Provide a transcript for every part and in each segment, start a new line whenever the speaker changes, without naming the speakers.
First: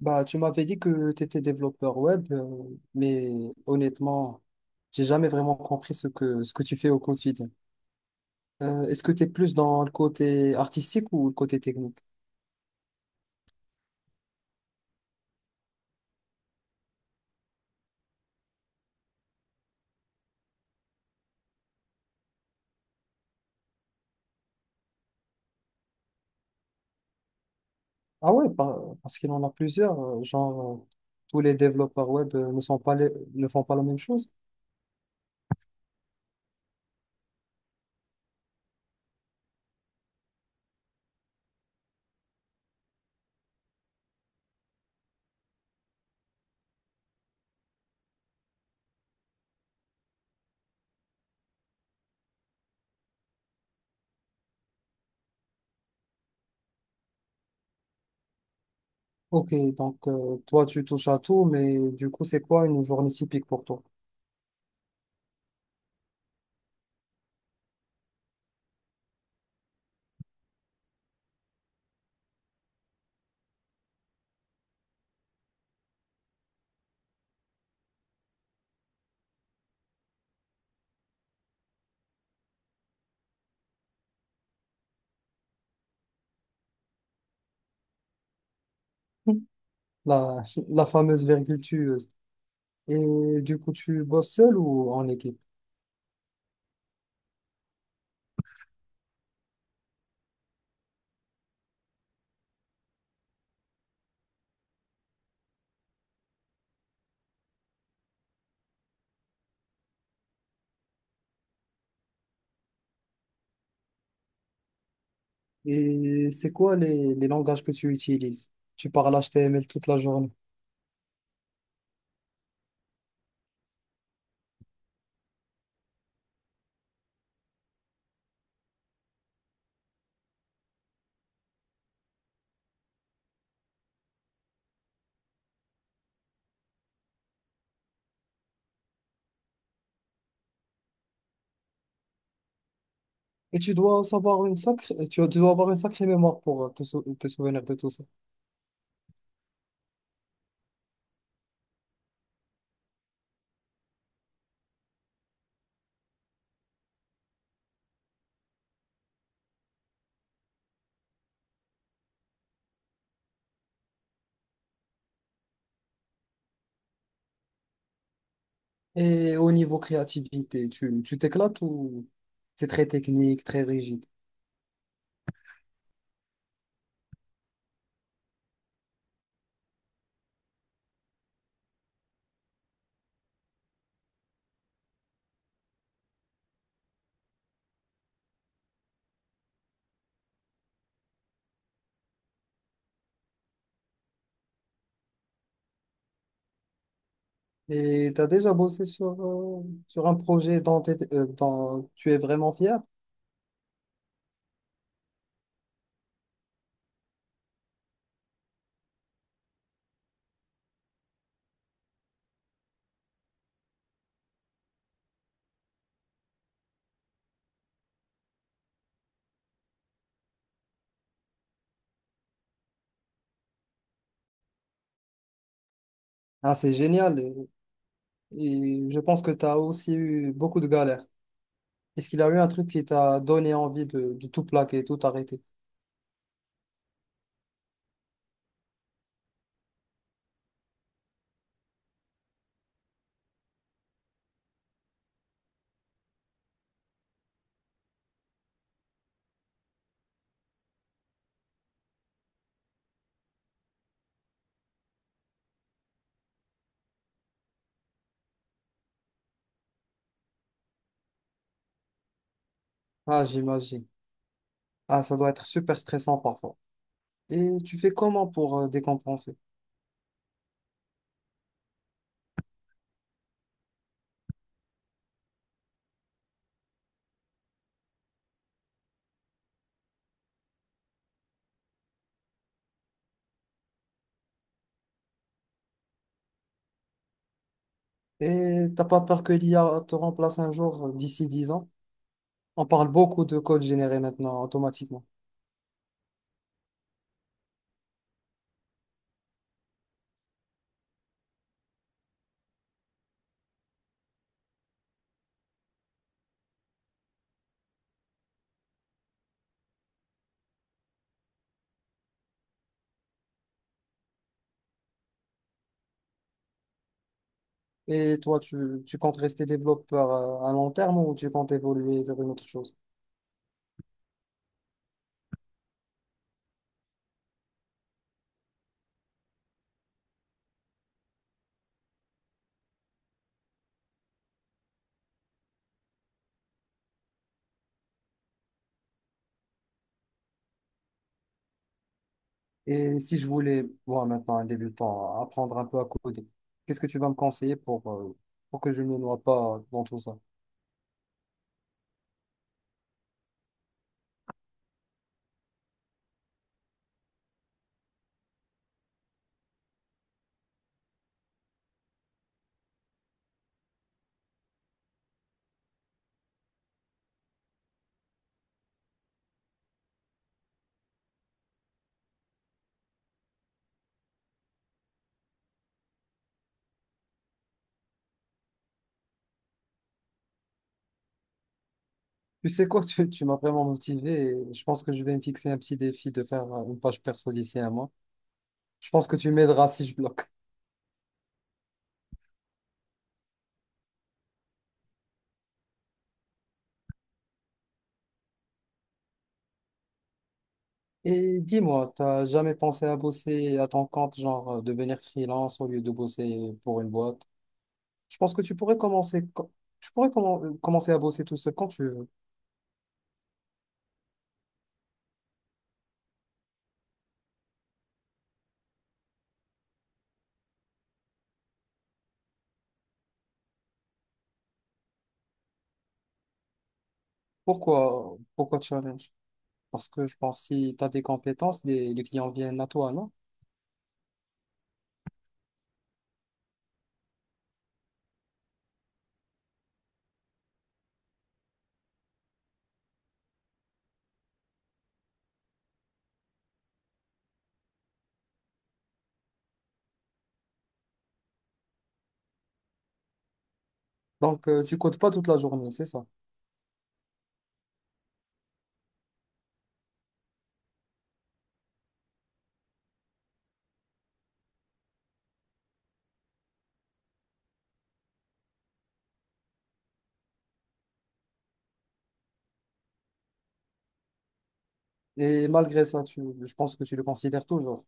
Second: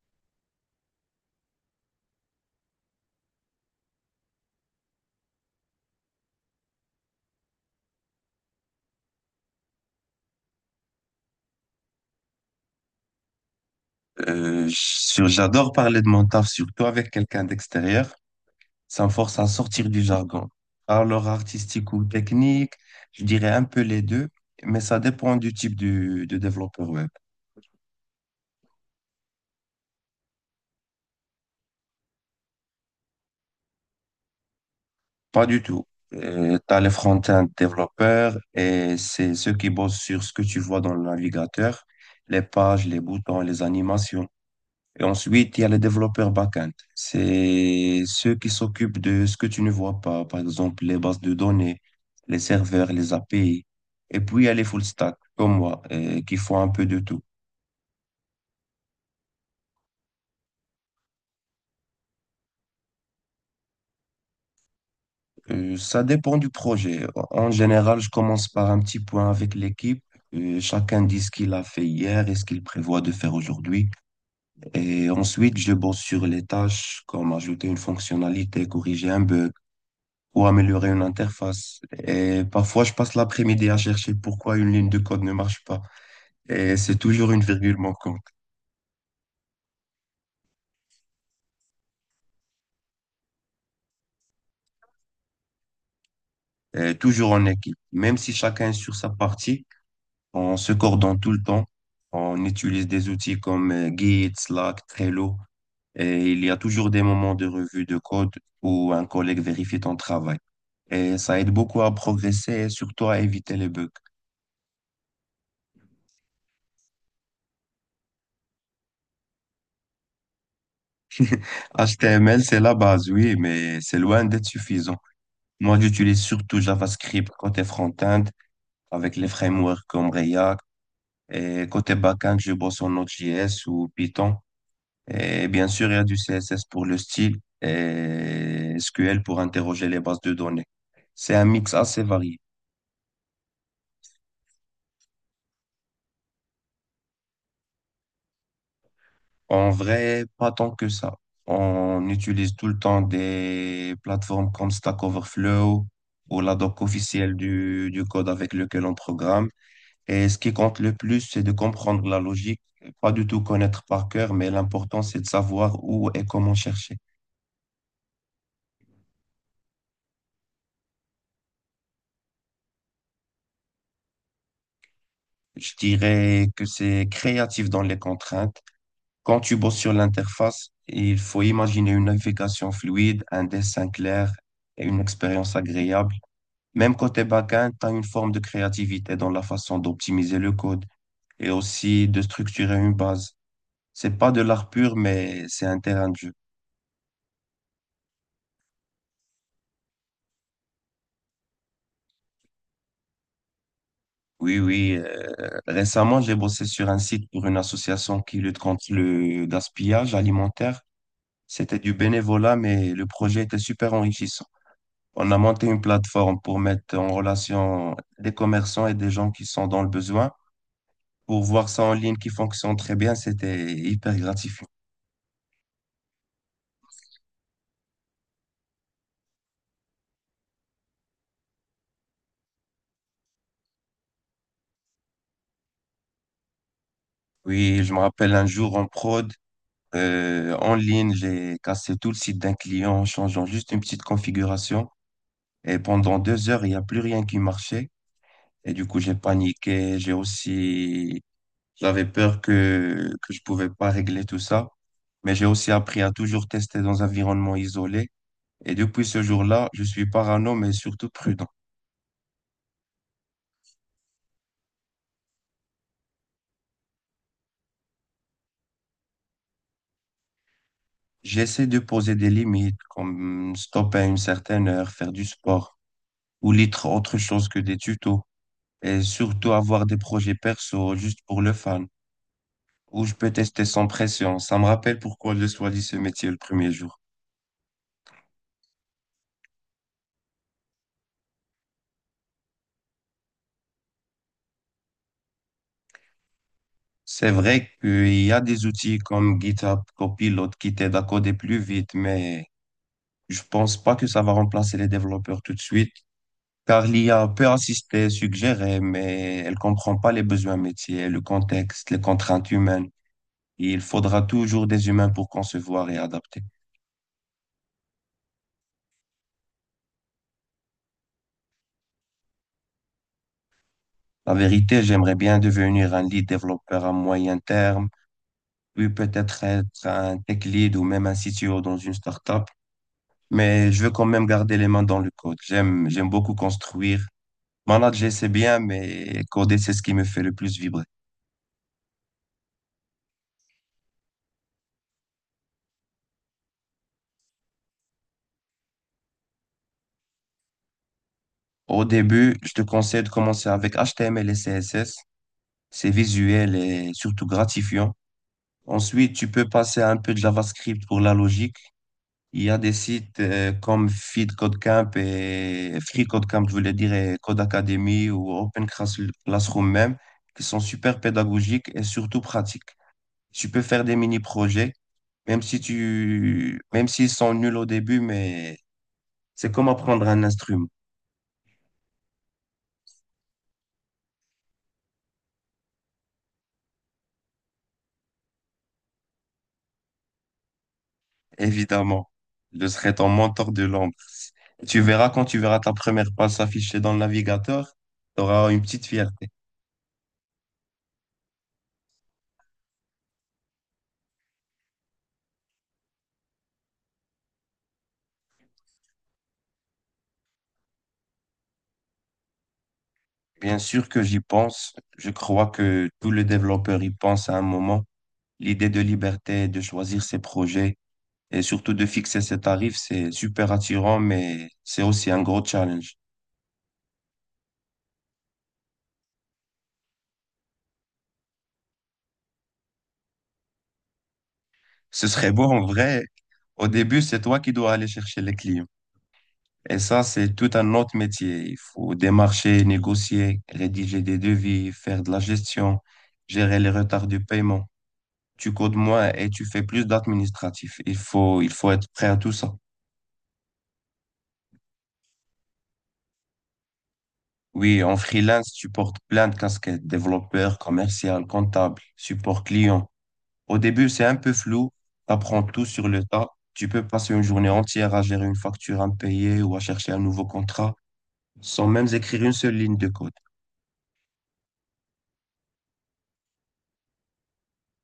Tu m'avais dit que tu étais développeur web, mais honnêtement, j'ai jamais vraiment compris ce que tu fais au quotidien. Est-ce que tu es plus dans le côté artistique ou le côté technique?
J'adore parler de mon taf, surtout avec quelqu'un d'extérieur. Ça me force à sortir du jargon. Alors artistique ou technique, je dirais un peu les deux, mais ça dépend de développeur web.
Ah ouais, parce qu'il en a plusieurs. Genre, tous les développeurs web ne font pas la même chose.
Pas du tout. Tu as les front-end développeurs et c'est ceux qui bossent sur ce que tu vois dans le navigateur, les pages, les boutons, les animations. Et ensuite, il y a les développeurs back-end. C'est ceux qui s'occupent de ce que tu ne vois pas, par exemple les bases de données, les serveurs, les API. Et puis, il y a les full stack, comme moi, qui font un peu de tout.
Ok, donc toi, tu touches à tout, mais du coup, c'est quoi une journée typique pour toi?
Ça dépend du projet. En général, je commence par un petit point avec l'équipe. Chacun dit ce qu'il a fait hier et ce qu'il prévoit de faire aujourd'hui. Et ensuite, je bosse sur les tâches, comme ajouter une fonctionnalité, corriger un bug ou améliorer une interface. Et parfois, je passe l'après-midi à chercher pourquoi une ligne de code ne marche pas. Et c'est toujours une virgule manquante.
La, la fameuse virgule tueuse. Et du coup, tu bosses seul ou en équipe?
Et toujours en équipe. Même si chacun est sur sa partie, on se coordonne tout le temps. On utilise des outils comme Git, Slack, Trello. Et il y a toujours des moments de revue de code où un collègue vérifie ton travail. Et ça aide beaucoup à progresser et surtout à éviter les bugs.
Et c'est quoi les langages que tu utilises? Tu parles HTML toute la journée.
HTML, c'est la base, oui, mais c'est loin d'être suffisant. Moi, j'utilise surtout JavaScript côté front-end avec les frameworks comme React. Et côté back-end, je bosse en Node.js ou Python. Et bien sûr, il y a du CSS pour le style et SQL pour interroger les bases de données. C'est un mix assez varié.
Et tu dois savoir une sacrée, tu dois avoir une sacrée mémoire pour te souvenir de tout ça.
En vrai, pas tant que ça. On utilise tout le temps des plateformes comme Stack Overflow ou la doc officielle du code avec lequel on programme. Et ce qui compte le plus, c'est de comprendre la logique, pas du tout connaître par cœur, mais l'important, c'est de savoir où et comment chercher.
Et au niveau créativité, tu t'éclates ou c'est très technique, très rigide?
Je dirais que c'est créatif dans les contraintes. Quand tu bosses sur l'interface, il faut imaginer une navigation fluide, un dessin clair et une expérience agréable. Même côté backend, tu as une forme de créativité dans la façon d'optimiser le code et aussi de structurer une base. C'est pas de l'art pur, mais c'est un terrain de jeu.
Et tu as déjà bossé sur, sur un projet dont, dont tu es vraiment fier?
Oui, oui. Récemment, j'ai bossé sur un site pour une association qui lutte contre le gaspillage alimentaire. C'était du bénévolat, mais le projet était super enrichissant. On a monté une plateforme pour mettre en relation des commerçants et des gens qui sont dans le besoin. Pour voir ça en ligne qui fonctionne très bien, c'était hyper gratifiant.
Ah, c'est génial. Et je pense que tu as aussi eu beaucoup de galères. Est-ce qu'il a eu un truc qui t'a donné envie de tout plaquer, tout arrêter?
Oui, je me rappelle un jour en prod, en ligne, j'ai cassé tout le site d'un client en changeant juste une petite configuration. Et pendant 2 heures, il n'y a plus rien qui marchait. Et du coup, j'ai paniqué. J'ai aussi, j'avais peur que je pouvais pas régler tout ça. Mais j'ai aussi appris à toujours tester dans un environnement isolé. Et depuis ce jour-là, je suis parano, mais surtout prudent.
Ah, j'imagine. Ah, ça doit être super stressant parfois. Et tu fais comment pour décompenser?
J'essaie de poser des limites, comme stopper à une certaine heure, faire du sport, ou lire autre chose que des tutos. Et surtout avoir des projets perso juste pour le fun, où je peux tester sans pression. Ça me rappelle pourquoi je choisi ce métier le premier jour.
Et t'as pas peur que l'IA te remplace un jour d'ici 10 ans? On parle beaucoup de code généré maintenant automatiquement.
C'est vrai qu'il y a des outils comme GitHub Copilot qui t'aident à coder plus vite, mais je pense pas que ça va remplacer les développeurs tout de suite, car l'IA peut assister, suggérer, mais elle comprend pas les besoins métiers, le contexte, les contraintes humaines. Il faudra toujours des humains pour concevoir et adapter.
Et toi, tu comptes rester développeur à long terme ou tu comptes évoluer vers une autre chose?
La vérité, j'aimerais bien devenir un lead développeur à moyen terme, puis peut-être être un tech lead ou même un CTO dans une startup. Mais je veux quand même garder les mains dans le code. J'aime beaucoup construire. Manager, c'est bien, mais coder, c'est ce qui me fait le plus vibrer.
Et si je voulais, moi maintenant, un débutant, apprendre un peu à coder, qu'est-ce que tu vas me conseiller pour que je ne me noie pas dans tout ça?
Au début, je te conseille de commencer avec HTML et CSS. C'est visuel et surtout gratifiant. Ensuite, tu peux passer à un peu de JavaScript pour la logique. Il y a des sites comme Feed Code Camp et Free Code Camp, je voulais dire, et Code Academy ou Classroom même, qui sont super pédagogiques et surtout pratiques. Tu peux faire des mini-projets, même si tu, même s'ils sont nuls au début, mais c'est comme apprendre un instrument.
Tu sais quoi, tu m'as vraiment motivé et je pense que je vais me fixer un petit défi de faire une page perso d'ici un mois. Je pense que tu m'aideras si je bloque.
Évidemment. Je serai ton mentor de l'ombre. Tu verras quand tu verras ta première page s'afficher dans le navigateur, tu auras une petite fierté.
Et dis-moi, t'as jamais pensé à bosser à ton compte, genre devenir freelance au lieu de bosser pour une boîte? Je pense que tu pourrais tu pourrais commencer à bosser tout seul quand tu veux.
Bien sûr que j'y pense. Je crois que tout le développeur y pense à un moment. L'idée de liberté, de choisir ses projets et surtout de fixer ses tarifs, c'est super attirant, mais c'est aussi un gros challenge.
Pourquoi challenge? Parce que je pense que si tu as des compétences, les clients viennent à toi, non?
Ce serait beau en vrai. Au début, c'est toi qui dois aller chercher les clients. Et ça, c'est tout un autre métier. Il faut démarcher, négocier, rédiger des devis, faire de la gestion, gérer les retards de paiement. Tu codes moins et tu fais plus d'administratif. Il faut être prêt à tout ça.
Donc, tu codes pas toute la journée, c'est ça.
Oui, en freelance, tu portes plein de casquettes, développeur, commercial, comptable, support client. Au début, c'est un peu flou. Tu apprends tout sur le tas. Tu peux passer une journée entière à gérer une facture impayée ou à chercher un nouveau contrat sans même écrire une seule ligne de code.
Et malgré ça, je pense que tu le considères toujours.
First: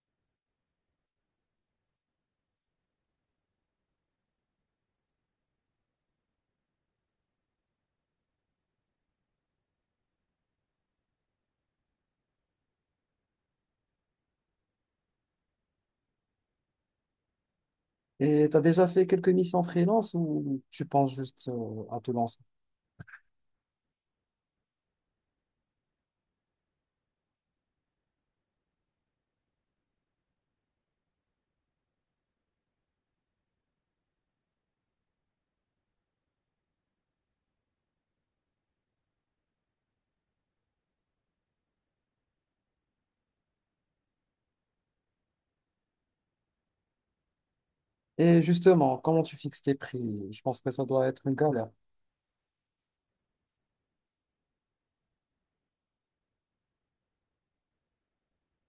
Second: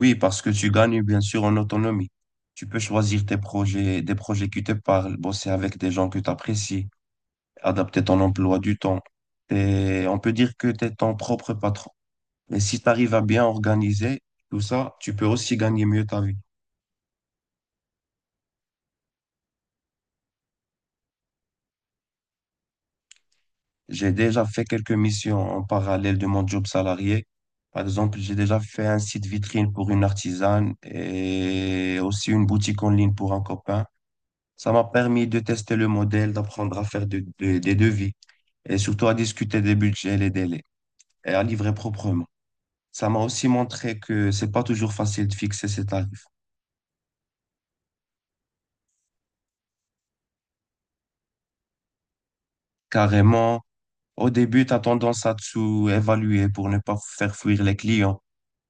Oui, parce que tu gagnes bien sûr en autonomie. Tu peux choisir tes projets, des projets qui te parlent, bosser avec des gens que tu apprécies, adapter ton emploi du temps. Et on peut dire que tu es ton propre patron. Mais si tu arrives à bien organiser tout ça, tu peux aussi gagner mieux ta vie.
Et tu as déjà fait quelques missions freelance ou tu penses juste à te lancer?
J'ai déjà fait quelques missions en parallèle de mon job salarié. Par exemple, j'ai déjà fait un site vitrine pour une artisane et aussi une boutique en ligne pour un copain. Ça m'a permis de tester le modèle, d'apprendre à faire des devis et surtout à discuter des budgets, les délais et à livrer proprement. Ça m'a aussi montré que c'est pas toujours facile de fixer ses tarifs.
Et justement, comment tu fixes tes prix? Je pense que ça doit être une galère.
Carrément, au début, tu as tendance à te sous-évaluer pour ne pas faire fuir les clients,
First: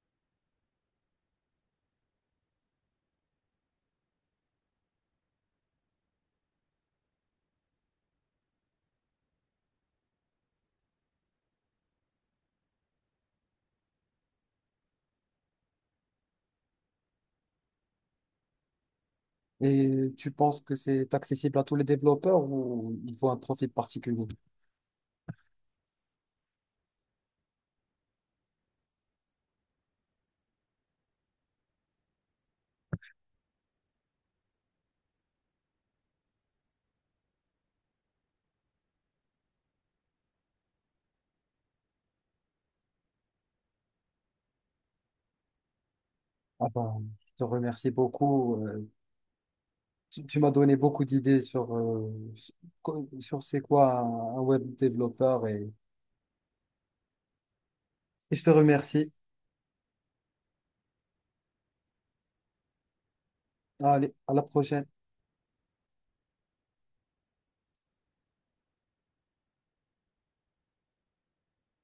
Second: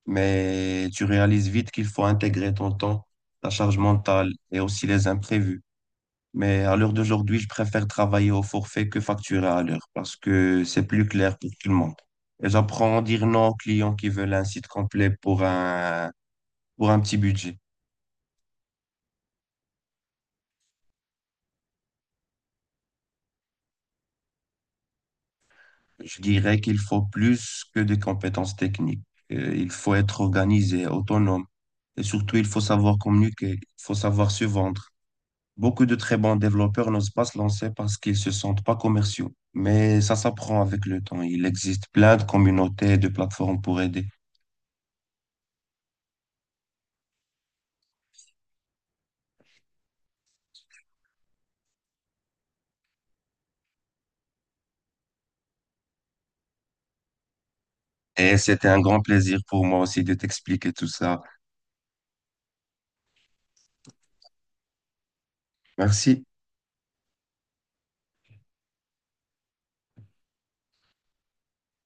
mais tu réalises vite qu'il faut intégrer ton temps, ta charge mentale et aussi les imprévus. Mais à l'heure d'aujourd'hui, je préfère travailler au forfait que facturer à l'heure parce que c'est plus clair pour tout le monde. Et j'apprends à dire non aux clients qui veulent un site complet pour pour un petit budget.
Et tu penses que c'est accessible à tous les développeurs ou il faut un profil particulier?
Je dirais qu'il faut plus que des compétences techniques. Il faut être organisé, autonome. Et surtout, il faut savoir communiquer, il faut savoir se vendre. Beaucoup de très bons développeurs n'osent pas se lancer parce qu'ils se sentent pas commerciaux. Mais ça s'apprend avec le temps. Il existe plein de communautés et de plateformes pour aider.
Ah ben, je te remercie beaucoup. Tu m'as donné beaucoup d'idées sur, sur c'est quoi un web développeur et
Et
je te
c'était un grand
remercie.
plaisir pour moi aussi de t'expliquer tout ça.
Allez, à la prochaine.
Merci.